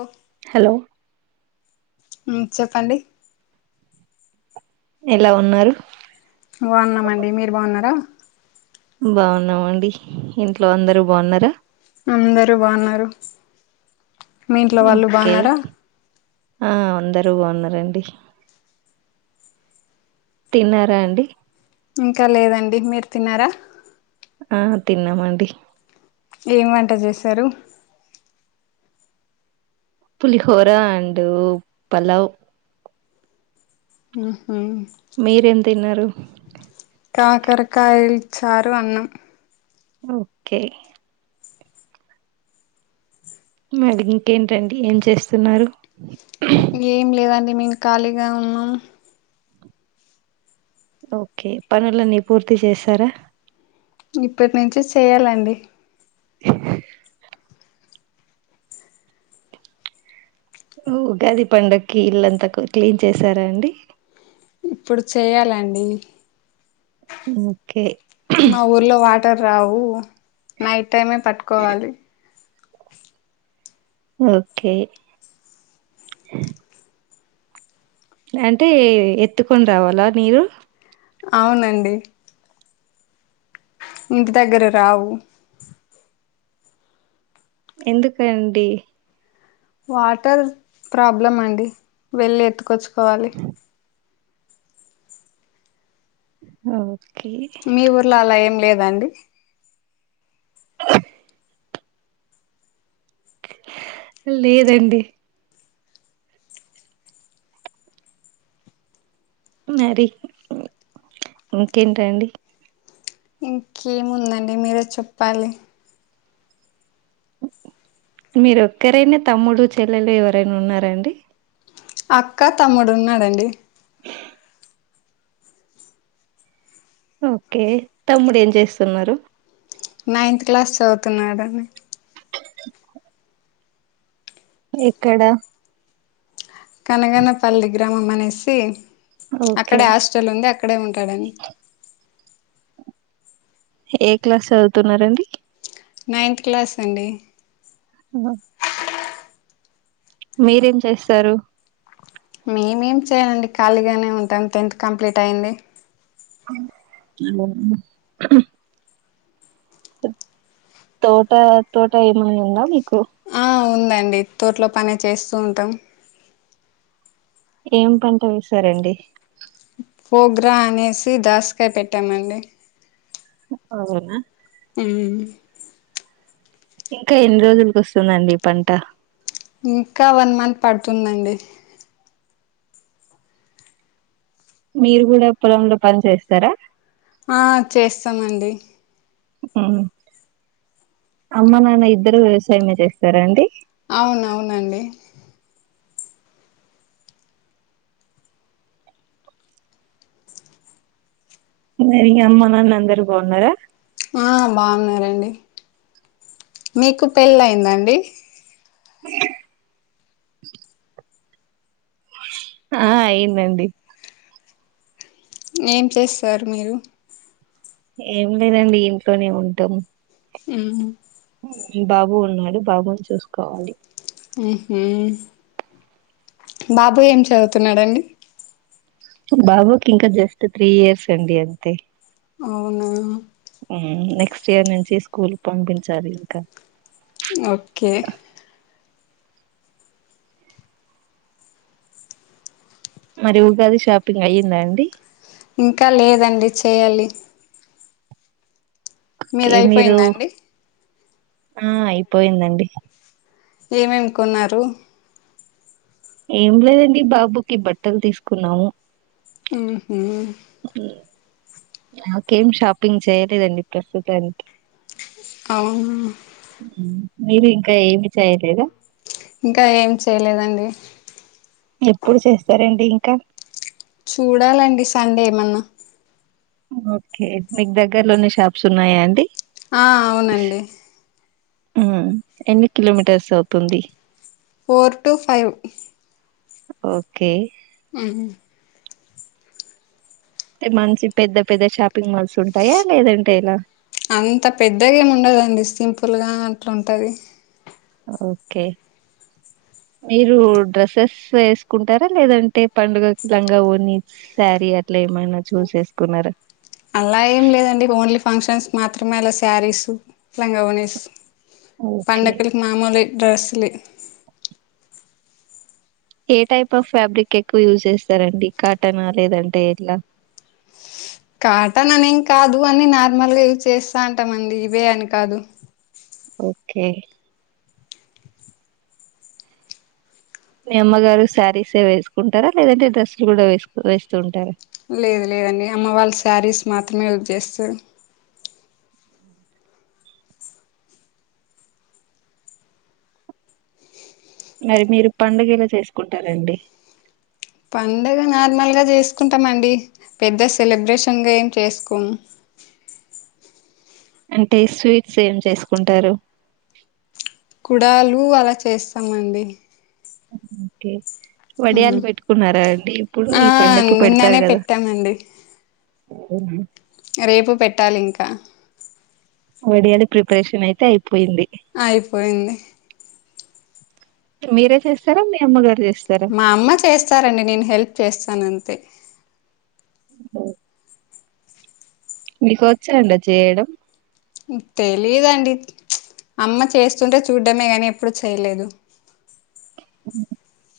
ఓ hello ఉం చెప్పండి ఎలా ఉన్నారు బాగున్నామండి మీరు బాగున్నారా బాగున్నామండి ఇంట్లో అందరు బాగున్నారా అందరూ బాగున్నారు మీ ఇంట్లో వాళ్ళు ఓకే బాగున్నారా ఆ అందరు బాగున్నారండి తిన్నారా అండి ఇంకా లేదండి మీరు తిన్నారా ఆ తిన్నామండి ఏమి వంట చేశారు పులిహోర అండ్ పలవ్ ఉహు మీరేం తిన్నారు కాకరకాయల్ చారు అన్నం ఓకే మరి ఇంకేంటండి ఏం చేస్తున్నారు ఏం లేవం మేము ఖాళీగా ఉన్నాం ఓకే పనులన్నీ పూర్తి చేసారా ఇప్పటి నుంచి చెయ్యాలండి [inaudible] ఉగాది పండక్కి ఇల్లంతా కు క్లీన్ చేసారా అండి ఇప్పుడు చేయాలండి ఓకే మా ఊర్లో వా త రావు నైట్ టైమే పట్టుకోవాలి ఓకే అంటే ఎత్తుకొని రావాలా నీరు అవునండి ఇంటి దగ్గర రావు ఎందుకు అండి వాటర్ ప్రాబ్లం అండి వెళ్ళి ఎత్తుకొచ్చుకోవాలి ఓ మీ ఊర్లో అలా ఏం లేదు ఏవండీ లేదండి మరి ఇంకేంటండి ఇంకేముందండి మీరే చెప్పాలి మీరు ఒక్కరేనా తమ్ముడు చెల్లెలు ఎవరైనా ఉన్నారండి అక్క తమ్ముడు ఉన్నాడండి ఓకే తమ్ముడు ఏం చేస్తున్నారు నైన్త్ క్లాస్ చదువుతున్నాడుని ఎక్కడ కనగనపల్లి గ్రామం అనేసి ఓకే అక్కడే హాస్టల్ ఉంది అక్కడే ఉంటాడండి ఏ క్లాస్ చదువుతున్నారండి నైన్త్ క్లాస్ అండి అ మీరేం చేస్తారు మేమేం చేయమండి ఖాళీగానే ఉంటాము టెన్త్ కంప్లీట్ అయ్యింది [inaudible] తోట తోట ఏమైనా ఉందా మీకు ఆ ఉందండి తోట్లో పనే చేస్తూ ఉంటాం ఏం పంట వేసారండి పోగ్రా అనేసి దాసకాయ పెట్టామండి అవుదేనా ఉమ్ ఇంకా ఎన్ని రోజులక వస్తుందండి ఈ పంట ఇంకా వన్ మంత్ పడుతుందండి మీరు కూడా పొలంలో పని చేస్తారా ఆ చేస్తామండి అమ్మ నాన్న ఇద్దరు వ్యవసాయమే చేస్తారా అండి అవునవునండి అమ్మ నాన్న అందరుూ బాగున్నారా ఆ బాగున్నారండిడి మీకు పెళ్ళి అయిందండి ఆ అయిందండి ఏం చేస్తారు మీరు ఏం లేదండి ఇంట్లోనే ఉంటాం ఉమ్ బాబు ఉన్నాడు బాబుని చూసుకోవాలి మ్మ్ హు బాబు ఏం చదువుతున్నాడండి బాబు కి ఇంకా జస్ట్ త్రీ ఇయర్స్ అండి అంతే అవునా మ్మ్ నెక్స్ట్ ఇయర్ నుంచి స్కూల్ పంపించాలి ఇంకా ఓకే మరి ఉగాది షాపింగ్ అయ్యిందా అండి ఇంకా లేదండి చేయాలి మీద ఏ మీరు అయిపోయింద అండి ఆ అయిపోయిందండి ఏమేమ్ కొన్నారు ఏం లేదండి బాబుకి బట్టలు తీసుకున్నాము మ్మ్ హు నాకేం షాపింగ్ చేయలేదండి ప్రస్తుతానికి అవును మ్మ్. మీరు ఇంకా ఏమి చేయలేదా ఇంకా ఏం చేయలేదండి ఎప్పుడు చేస్తారండి ఇంకా చూడాలండి సండే ఏమన్నా ఓకే మీకు దగ్గరలోని షాప్స్ ఉన్నాయా అండి ఆ అవునండి మ్మ్ ఎన్ని కిలోమీటర్స్ అవుతుంది ఫోర్ టు ఫైవ్ ఓకే ఉమ్ అంతే మంచ్ పెద్ద పెద్ద షాపింగ్ మాల్స్ ఉంటాయా లేదంటే ఎలా అంత పెద్దగా ఏమి ఉండదండి సింపుల్గా అట్లాంటుంది ఓకే మీరు డ్రెస్సెస్ వేసుకుంటారా లేదంటే పండుకు లంగా ఓనీ శారీ అట్లా ఏమైనా చూస్ వేసుకున్నారా అలా ఏం లేదండి ఓన్లీ ఫంక్షన్స్ మాత్రమే అలా శారీస్ లంగా ఓనిస్ ఓకే. పండకలకు మామూలే డ్రెస్స్లే ఏ టైప్ ఆఫ్ ఫ్యాబ్రిక్ ఎక్కువ యూజ్ చేస్తారండి కాటన్ ఆ లేదంటే ఎట్లా కాటన్ అనేం కాదు అని నార్మల్గా యూజ్ చేస్తా చేస్తాంటామండి ఇవే అని కాదు ఓకే మీ అమ్మగారు శారీసే వేసుకుంటారా లేదంటే డ్రెస్లు గూడా వేసుక్ వేస్తుంటారా లేదు లేదండి అమ్మ వాళ్ళ శారీస్ మాత్రమే యుజ్ జెస్సరు మరి మీరు పండుగెల చేసుకుంటారండి పడుగ నార్మల్గా చేసుకుంటామండి పెద్ద సెలబ్రేషన్గా ఏం చేసుకోము అంటే స్వీట్స్ ఏం చేసుకుంటారు కుడాలు అలా చేస్తామండి మ్మ్ కే వడియాలు మ్మ్. పెట్టుకున్నారా అండి ఇప్పుడు ఆ ఈ పండక్కి పెడతారు నిన్ననే గదా పెట్టామండి అవునా రేపు పెట్టాలి ఇంకా వడియాలు ప్రిపరేషన్ అయితే అయిపోయింది అయిపోయింది మీరే చేస్తారా మీ అమ్మగారు చేస్తారు మా అమ్మ చేస్తారంండి నేను హెల్ప్ చేస్తాన్ అంతే ఓ మీకొచ్చాండ్ చేయడం ఉ తెలిదండి అమ్మ చేస్తుంటే చూడ్డమే గానీ ఎప్పుడు చేయలేదు అ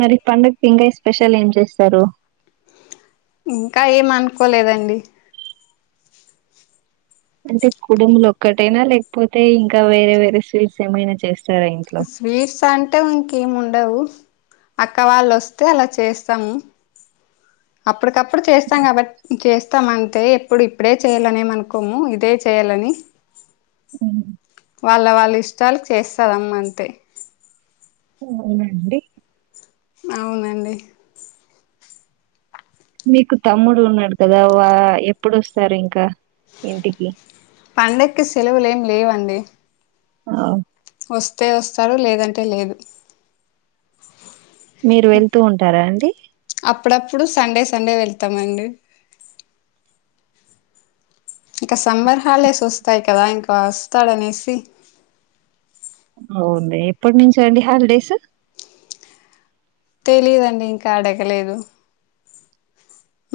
మరి పండుగ ఇంగయ్ స్పెషల్ ఏం చేస్తారు ఇంకా ఏం అనుకోలేదండి అంటే కుడుములు ఒక్కటైనా లేకపోతే ఇంకా వేరే వేరే స్వీట్స్ ఏమైనా చేస్ స్వీట్స్ అన్ టే ఇంకేముండవు. అక్క వాళ్ళు వస్తే అలా చేస్తాము అప్పడ్కప్పుడు చేస్తాం కాబట్ చేస్తామ అంతే. ఎప్పుడు ఇప్పుడే చేయాలనేమ అనుకోము ఇదే చేయాలని [inaudible] వాళ్ళ వాళ్ళ ఇష్టాలుక్ చేస్తాదమ్మ అంతే ఊ ఊనండి అవునండి మీకు తమ్ముడు ఉన్నాడు కదా వా ఎప్పుడోస్తారు ఇంకా ఇంటికి పండకి సలవులేం లేవ అండి అవు వస్తే వస్తారు లేదంటే లేదు మీరు వెళ్తూ ఉంటారా అండి పడప్పుడు సండే సండే వెళ్తామండి ఇక సమ్మర్ హాల్డేస్ వస్తాయి కదా ఇంకా వస్తాడనేసి అవుంది ఎప్పట్నించి అండి హాల్డేస్ తెలిదండి ఇంకా అడగలేదు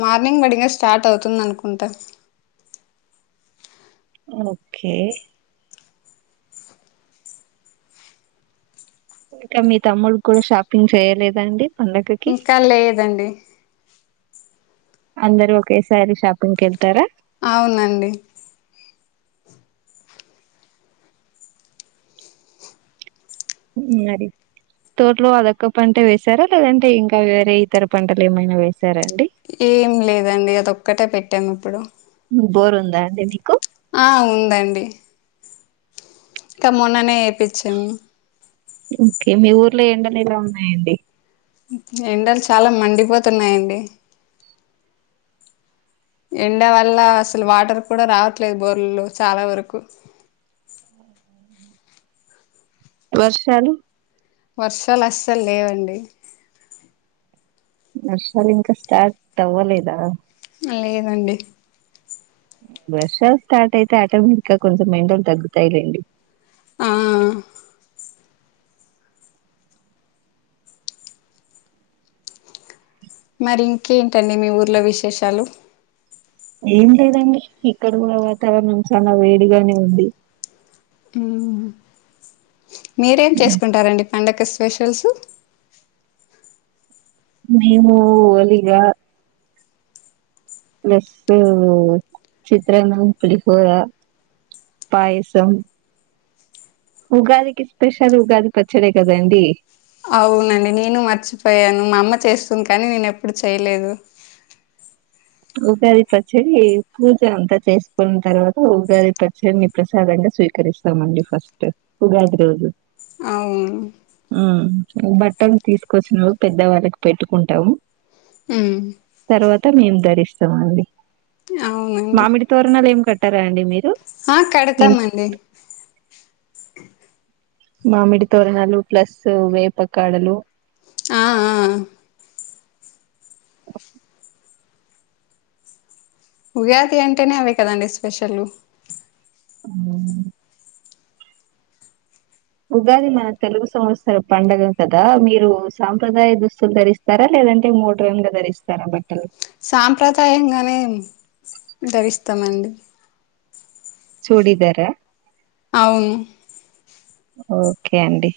మార్నింగ్ బాడిగా స్టార్ట్ అవుతుంది. అనుకుంటా ఓకే ఇంకా మీ తమ్ముడి కూడా షాపింగ్ చేయలేదండి పండగకి ఇంకా లేదండి అందరు ఒకేసారి షాపింగ్ కెల్తారా అవునండి. మరి తోటలో అదొక పంట వేసారా. లేదంటే ఇంకా వేరే ఇతర పంటలు ఏమైనా వేస్ ఏం లేదండి. అది ఒక్కటే పెట్టాము ఇప్పుడు బోర్ ఉందా అండి మీకు ఆ ఉందండి ఇంకా మొన్ననే వేపిచ్చాము. ఓకే మీ ఊర్లో ఎండలు ఏలా ఉన్నాయండి. ఎండలు చాలా మండిపోతున్నాయండి. ఎండ వల్ల అసలు వాటర్ కూడా రావట్లేదు. బోర్ల్లో చాలా వరకు వర్షాలు వర్షాలు అస్సలు లేవండి. వర్షాలు ఇంకా స్టార్ట్ అవ్వలేదా లేదండి వర్షాల్ స్టార్టైతే ఆటోమేటిక్గా కొంచెం ఎండల్ తగ్గుతాయిలేండి ఆ మరి ఇంకేంటండి మీ ఊర్లో విశేషాలు ఏం లేదండి. ఇక్కడ కూడా వాతావరణం చాలా వేడిగానే ఉంది. మీరేం చేసుకుంటారండి పండగకు స్పే స్పేషల్స్ మేము అలిగ ప్లస్ చిత్రన్నాం పులిహోర పయసం ఉగాదికి స్పెషల్ ఉగాది పచ్చడి కదండి. అవునండి. నేను మర్చిపోయాను మా అమ్మ చేస్తుంది. కానీ నేను ఎప్పుడు చేయలేదు ఉగాది పచ్చడి పూజ అంతా చేసుకున్న తర్వాత ఉగాది పచ్చడిని ప్రసాదంగా స్వీకరిస్తామండి. ఫస్ట్ ఉగాది రోజు అవున్ బట్టలు తీసుకొచ్చినం. పెద్ద వాళ్ళకి పెట్టుకుంటాము. హ్ తర్వాత మేం ద స్తామండి అవునండి మామిడి తోరణాలు ఎమ్ కట్టారూ అండి. మీరు ఆ ఇన్- కడతామండి. మామిడి తోరణాలు ప్లస్ వేప కాడలు ఆ ఆ ఉగాది అంటేనే అవే కదండి స్పెషల్ ఉగాది మన తెలుగు సంవత్సర పండుగ కదా మీరు సాంప్రదాయ దుస్తులు ధరిస్తారా లేదంటే మోడ్రన్ గా ధరిస్తారా బట్టలు సాంప్రదాయంగానే దరిస్తామండి. చూడి దారా అవును ఓకే అండి